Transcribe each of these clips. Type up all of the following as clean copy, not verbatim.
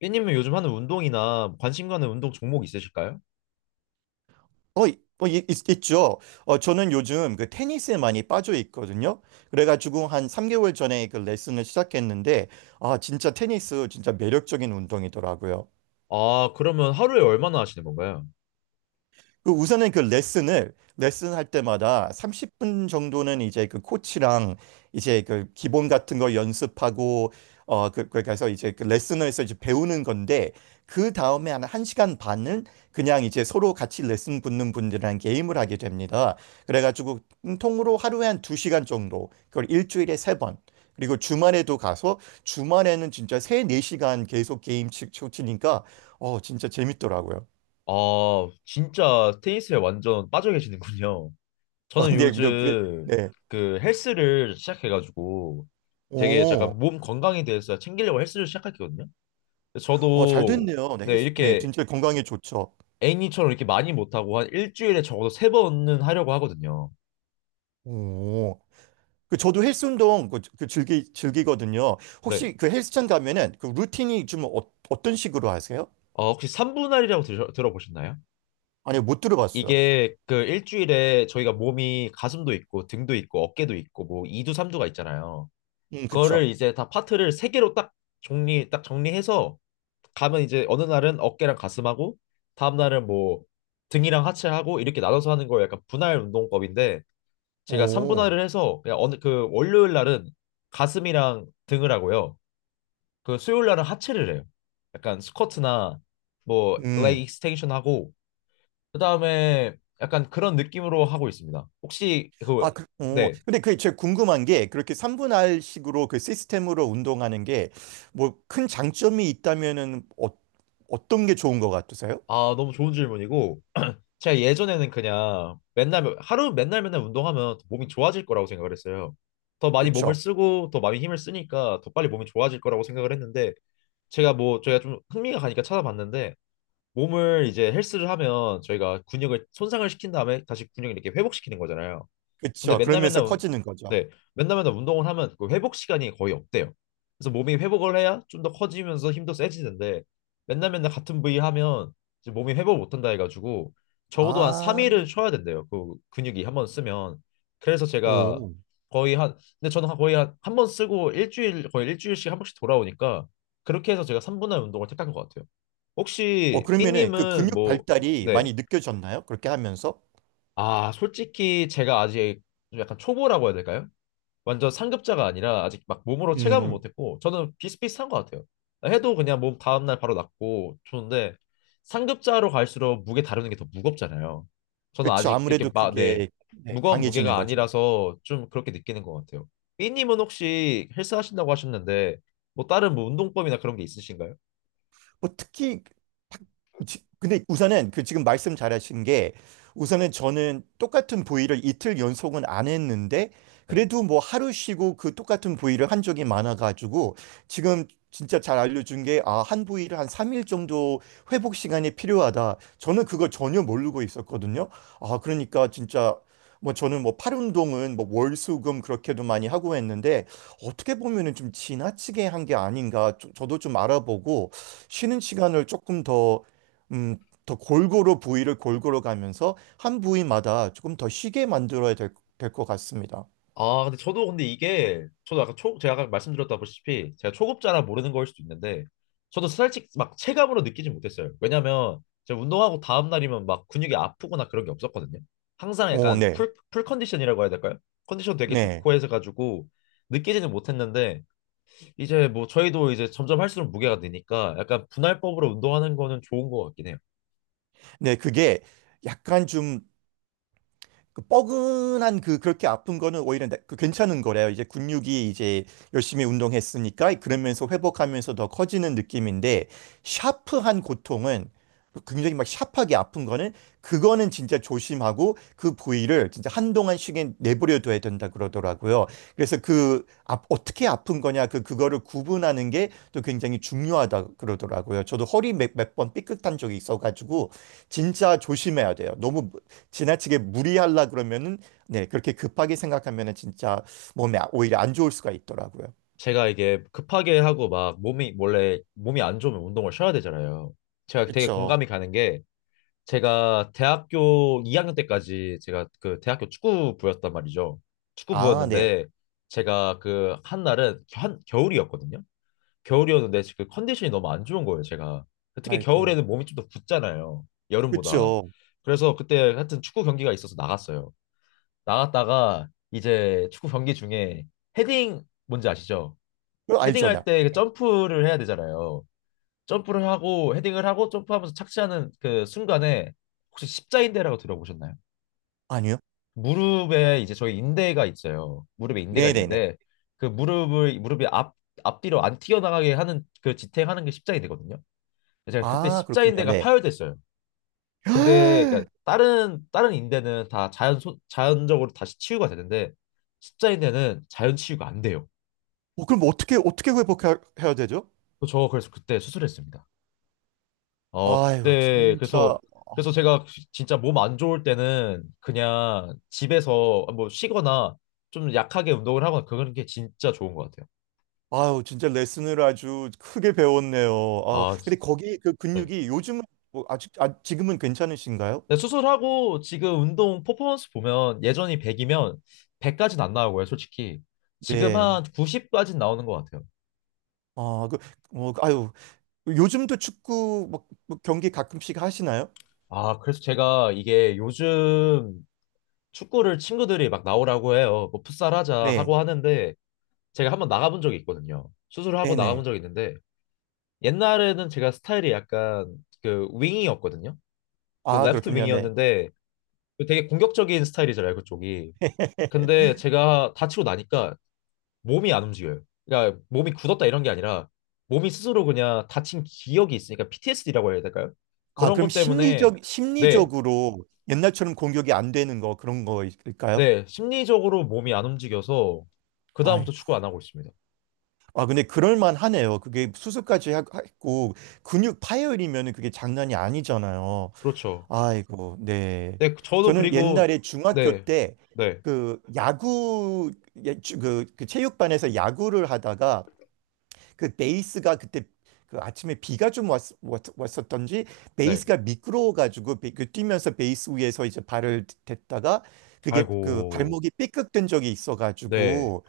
삐님은 요즘 하는 운동이나 관심 가는 운동 종목 있으실까요? 있죠. 저는 요즘 그 테니스에 많이 빠져 있거든요. 그래가지고 한 3개월 전에 그 레슨을 시작했는데, 아, 진짜 테니스 진짜 매력적인 운동이더라고요. 아, 그러면 하루에 얼마나 하시는 건가요? 그 우선은 그 레슨을 레슨할 때마다 30분 정도는 이제 그 코치랑 이제 그 기본 같은 거 연습하고 어그 그래서 이제 그 레슨을 해서 이제 배우는 건데 그 다음에 한 1시간 반을 그냥 이제 서로 같이 레슨 붙는 분들이랑 게임을 하게 됩니다. 그래가지고 통으로 하루에 한 2시간 정도 그걸 일주일에 3번 그리고 주말에도 가서 주말에는 진짜 세 네시간 계속 게임 치니까 진짜 재밌더라고요. 아, 진짜 테니스에 완전 빠져 계시는군요. 저는 네, 그래, 요즘 네. 그 헬스를 시작해가지고 되게 약간 오, 몸 건강에 대해서 챙기려고 헬스를 시작했거든요. 근데 잘 저도 됐네요. 네, 네, 헬스, 네, 이렇게 진짜 건강에 좋죠. 애니처럼 이렇게 많이 못하고 한 일주일에 적어도 세 번은 하려고 하거든요. 오, 그 저도 헬스 운동 그 즐기거든요. 네. 혹시 그 헬스장 가면은 그 루틴이 좀 어떤 식으로 하세요? 아, 혹시 삼분할이라고 들어보셨나요? 아니요, 못 들어봤어요. 이게 그 일주일에 저희가 몸이 가슴도 있고 등도 있고 어깨도 있고 뭐 2두 3두가 있잖아요. 그쵸. 그거를 이제 다 파트를 세 개로 딱 정리해서 가면 이제 어느 날은 어깨랑 가슴하고 다음 날은 뭐 등이랑 하체하고 이렇게 나눠서 하는 거 약간 분할 운동법인데 제가 오, 3분할을 해서 그냥 어느 그 월요일 날은 가슴이랑 등을 하고요. 그 수요일 날은 하체를 해요. 약간 스쿼트나 뭐 레그 음, 익스텐션 하고 그다음에 약간 그런 느낌으로 하고 있습니다. 혹시 그, 아, 그, 오, 네. 근데 그게 제가 궁금한 게 그렇게 3분할 식으로 그 시스템으로 운동하는 게 뭐 큰 장점이 있다면은 어떤 게 좋은 것 같으세요? 아, 너무 좋은 질문이고 제가 예전에는 그냥 맨날 하루 맨날 맨날 운동하면 몸이 좋아질 거라고 생각을 했어요. 더 많이 몸을 그쵸, 쓰고 더 많이 힘을 쓰니까 더 빨리 몸이 좋아질 거라고 생각을 했는데 제가 뭐 저희가 좀 흥미가 가니까 찾아봤는데 몸을 이제 헬스를 하면 저희가 근육을 손상을 시킨 다음에 다시 근육을 이렇게 회복시키는 거잖아요. 근데 그쵸. 그러면서 커지는 거죠. 네, 맨날 맨날 운동을 하면 그 회복 시간이 거의 없대요. 그래서 몸이 회복을 해야 좀 더 커지면서 힘도 세지는데 맨날 맨날 같은 부위 하면 이제 몸이 회복 못한다 해가지고 적어도 한 아, 3일은 쉬어야 된대요. 그 근육이 한번 쓰면 그래서 제가 오. 거의 한, 근데 저는 거의 한 한 번 쓰고 일주일 거의 일주일씩 한 번씩 돌아오니까 그렇게 해서 제가 3분할 운동을 택한 것 같아요. 혹시 그러면은 그 삐님은 근육 뭐, 발달이 네. 많이 느껴졌나요? 그렇게 하면서? 아, 솔직히 제가 아직 좀 약간 초보라고 해야 될까요? 완전 상급자가 아니라 아직 막 몸으로 체감은 음, 못했고 저는 비슷비슷한 것 같아요. 해도 그냥 몸 다음날 바로 낫고 좋은데 상급자로 갈수록 무게 다루는 게 더 무겁잖아요. 저는 그렇죠. 아직 이렇게 아무래도 막, 네, 그게 네, 무거운 강해지는 무게가 거죠. 아니라서 좀 그렇게 느끼는 것 같아요. 삐님은 혹시 헬스 하신다고 하셨는데 뭐 다른 뭐 운동법이나 그런 게 있으신가요? 뭐 특히 딱 근데 우선은 그 지금 말씀 잘하신 게 우선은 저는 똑같은 부위를 이틀 연속은 안 했는데 네. 그래도 뭐 하루 쉬고 그 똑같은 부위를 한 적이 많아가지고 지금 진짜 잘 알려준 게 아, 한 부위를 한 3일 정도 회복 시간이 필요하다. 저는 그거 전혀 모르고 있었거든요. 아, 그러니까 진짜 뭐 저는 뭐 팔 운동은 뭐 월수금 그렇게도 많이 하고 했는데 어떻게 보면은 좀 지나치게 한 게 아닌가 저도 좀 알아보고 쉬는 시간을 조금 더, 음, 더 골고루 부위를 골고루 가면서 한 부위마다 조금 더 쉬게 만들어야 될, 될 것 같습니다. 아, 근데 저도 근데 이게 저도 아까 초 제가 아까 말씀드렸다시피 제가 초급자라 모르는 거일 수도 있는데 저도 솔직히 막 체감으로 느끼지 못했어요. 왜냐면 제가 운동하고 다음 날이면 막 근육이 아프거나 그런 게 없었거든요. 항상 오, 약간 네. 풀 컨디션이라고 해야 될까요? 컨디션 되게 네. 좋고 해서 가지고 느끼지는 못했는데 이제 뭐 저희도 이제 점점 할수록 무게가 느니까 약간 분할법으로 운동하는 거는 좋은 것 같긴 해요. 네, 그게 약간 좀 그 뻐근한 그 그렇게 아픈 거는 오히려 그 괜찮은 거래요. 이제 근육이 이제 열심히 운동했으니까 그러면서 회복하면서 더 커지는 느낌인데 샤프한 고통은 굉장히 막 샤프하게 아픈 거는 그거는 진짜 조심하고 그 부위를 진짜 한동안 쉬게 내버려둬야 된다 그러더라고요. 그래서 그 아, 어떻게 아픈 거냐 그 그거를 구분하는 게 또 굉장히 중요하다 그러더라고요. 저도 허리 몇 번 삐끗한 적이 있어가지고 진짜 조심해야 돼요. 너무 지나치게 무리하려 그러면은 네, 그렇게 급하게 생각하면은 진짜 몸에 오히려 안 좋을 수가 있더라고요. 제가 이게 급하게 하고 막 몸이 원래 몸이 안 좋으면 운동을 쉬어야 되잖아요. 제가 되게 그쵸. 공감이 가는 게 제가 대학교 2학년 때까지 제가 그 대학교 축구부였단 말이죠. 아, 네. 축구부였는데 제가 그 한 날은 한 겨울이었거든요. 겨울이었는데 그 컨디션이 너무 안 좋은 거예요, 제가. 특히 아이고. 겨울에는 몸이 좀 더 붓잖아요. 여름보다. 그쵸. 그래서 그때 하여튼 축구 경기가 있어서 나갔어요. 나갔다가 이제 축구 경기 중에 헤딩 뭔지 아시죠? 그거 알죠, 헤딩할 나. 때그 네. 점프를 해야 되잖아요. 점프를 하고 헤딩을 하고 점프하면서 착지하는 그 순간에 혹시 십자인대라고 들어보셨나요? 아니요? 무릎에 이제 저희 인대가 있어요. 무릎에 인대가 네네네. 있는데 그 무릎을 무릎이 앞 앞뒤로 안 튀어나가게 하는 그 지탱하는 게 십자인대거든요. 제가 그때 아, 그렇군요. 십자인대가 네. 파열됐어요. 근데 그러니까 다른 인대는 다 자연적으로 다시 치유가 되는데 십자인대는 자연 치유가 안 돼요. 그럼 어떻게, 어떻게 회복해야 되죠? 저 그래서 그때 수술했습니다. 어, 아유, 그때, 그래서, 진짜. 그래서 제가 진짜 몸 안 좋을 때는 그냥 집에서 뭐 쉬거나 좀 약하게 운동을 하거나 그런 게 진짜 좋은 것 같아요. 아유, 진짜 레슨을 아주 크게 배웠네요. 아우, 아, 근데 거기 그 네. 근육이 요즘은 뭐 아직, 아, 지금은 괜찮으신가요? 근데 수술하고 지금 운동 퍼포먼스 보면 예전이 100이면 100까지는 안 나오고요, 솔직히. 지금 네. 한 90까지는 나오는 것 같아요. 아, 그, 뭐, 아유, 요즘도 축구 뭐, 뭐 경기 가끔씩 하시나요? 아, 그래서 제가 이게 요즘 축구를 친구들이 막 나오라고 해요. 뭐 풋살 하자 네. 하고 하는데 제가 한번 나가본 적이 있거든요. 수술을 하고 네네. 나가본 적이 있는데 옛날에는 제가 스타일이 약간 그 윙이었거든요. 저 아, 레프트 그렇군요. 네. 윙이었는데 그 되게 공격적인 스타일이잖아요, 그쪽이. 근데 제가 다치고 나니까 몸이 안 움직여요. 그러니까 몸이 굳었다 이런 게 아니라 몸이 스스로 그냥 다친 기억이 있으니까 PTSD라고 해야 될까요? 아, 그런 그럼 것 때문에 심리적, 네, 심리적으로 옛날처럼 공격이 안 되는 거, 그런 거일까요? 네, 심리적으로 몸이 안 움직여서 그다음부터 아이고. 축구 안 하고 있습니다. 아, 근데 그럴만 하네요. 그게 수술까지 했고, 근육 파열이면은 그게 장난이 아니잖아요. 그렇죠. 아이고, 네. 네, 저도. 저는 그리고 옛날에 중학교 네, 때 네, 그 야구, 예, 그 체육반에서 야구를 하다가 그 베이스가 그때 그 아침에 비가 좀 왔었던지 네. 베이스가 미끄러워가지고 그 뛰면서 베이스 위에서 이제 발을 댔다가 그게 그 아이고, 발목이 삐걱된 적이 네, 있어가지고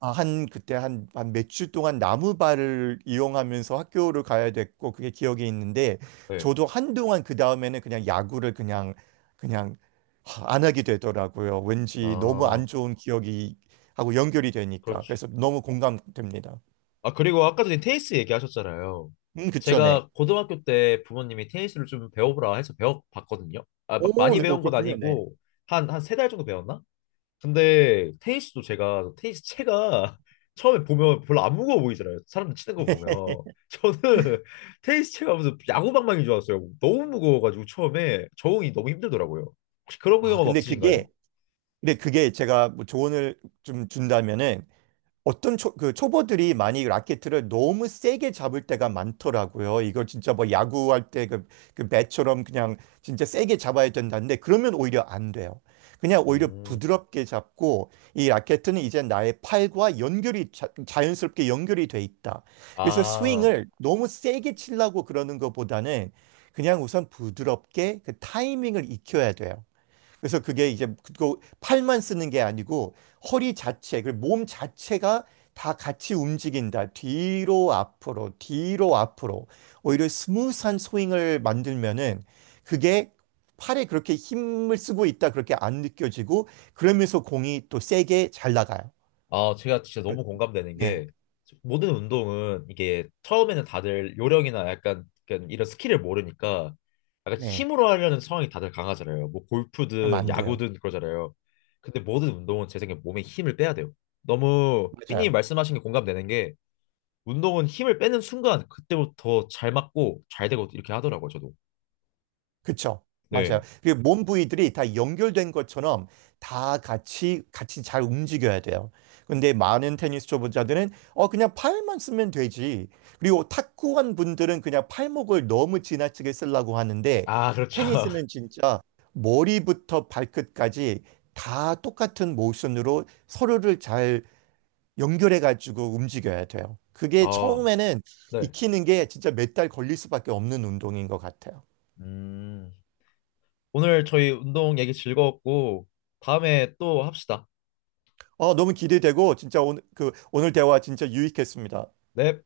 아, 한 그때 한 몇 주 동안 나무발을 이용하면서 학교를 가야 됐고 그게 기억에 있는데 네. 저도 한동안 그 다음에는 그냥 야구를 그냥 그냥 안 하게 되더라고요. 왠지 너무 아. 안 좋은 기억이 하고 연결이 되니까 그렇죠. 그래서 너무 공감됩니다. 아, 그리고 아까 전에 테니스 얘기하셨잖아요. 그쵸, 네. 제가 고등학교 때 부모님이 테니스를 좀 배워보라 해서 배워봤거든요. 아, 막 오, 많이 네, 배운 건 그렇군요. 네. 아니고, 한 세 달 정도 배웠나? 근데 테니스도 제가, 테니스 채가 처음에 보면 별로 안 무거워 보이잖아요. 사람들 치는 거 보면. 저는 테니스 채가 무슨 야구방망이인 줄 알았어요. 너무 무거워가지고 처음에 적응이 너무 힘들더라고요. 혹시 그런 아, 경험 근데 없으신가요? 그게, 근데 그게 제가 뭐 조언을 좀 준다면은 어떤 그 초보들이 많이 라켓을 너무 세게 잡을 때가 많더라고요. 이걸 진짜 뭐 야구할 때 그, 그 배처럼 그냥 진짜 세게 잡아야 된다는데 그러면 오히려 안 돼요. 그냥 오히려 음, 부드럽게 잡고 이 라켓은 이제 나의 팔과 연결이 연스럽게 연결이 돼 있다. 그래서 아, 스윙을 너무 세게 치려고 그러는 것보다는 그냥 우선 부드럽게 그 타이밍을 익혀야 돼요. 그래서 그게 이제 그 팔만 쓰는 게 아니고 허리 자체, 그 몸 자체가 다 같이 움직인다. 뒤로 앞으로, 뒤로 앞으로. 오히려 스무스한 스윙을 만들면은 그게 팔에 그렇게 힘을 쓰고 있다. 그렇게 안 느껴지고 그러면서 공이 또 세게 잘 나가요. 제가 진짜 너무 공감되는 네, 게 모든 운동은 이게 처음에는 다들 요령이나 약간 이런 스킬을 모르니까 약간 네. 힘으로 하려는 성향이 다들 강하잖아요. 뭐 그럼 골프든 안 돼요. 야구든 그러잖아요. 근데 모든 운동은 제 생각에 몸에 힘을 빼야 돼요. 너무 삐님 맞아요. 말씀하신 게 공감되는 게 운동은 힘을 빼는 순간 그때부터 잘 맞고 잘 되고 이렇게 하더라고요, 저도. 그쵸? 맞아요. 네. 그 몸 부위들이 다 연결된 것처럼 다 같이 같이 잘 움직여야 돼요. 근데 많은 테니스 초보자들은 그냥 팔만 쓰면 되지. 그리고 탁구한 분들은 그냥 팔목을 너무 지나치게 쓰려고 하는데 아, 그렇죠. 테니스는 진짜 머리부터 발끝까지 다 똑같은 모션으로 서로를 잘 연결해 가지고 움직여야 돼요. 그게 어, 처음에는 네. 익히는 게 진짜 몇 달 걸릴 수밖에 없는 운동인 것 같아요. 음, 오늘 저희 운동 얘기 즐거웠고 다음에 또 합시다. 너무 기대되고 진짜 오늘 그 오늘 대화 진짜 유익했습니다. 넵.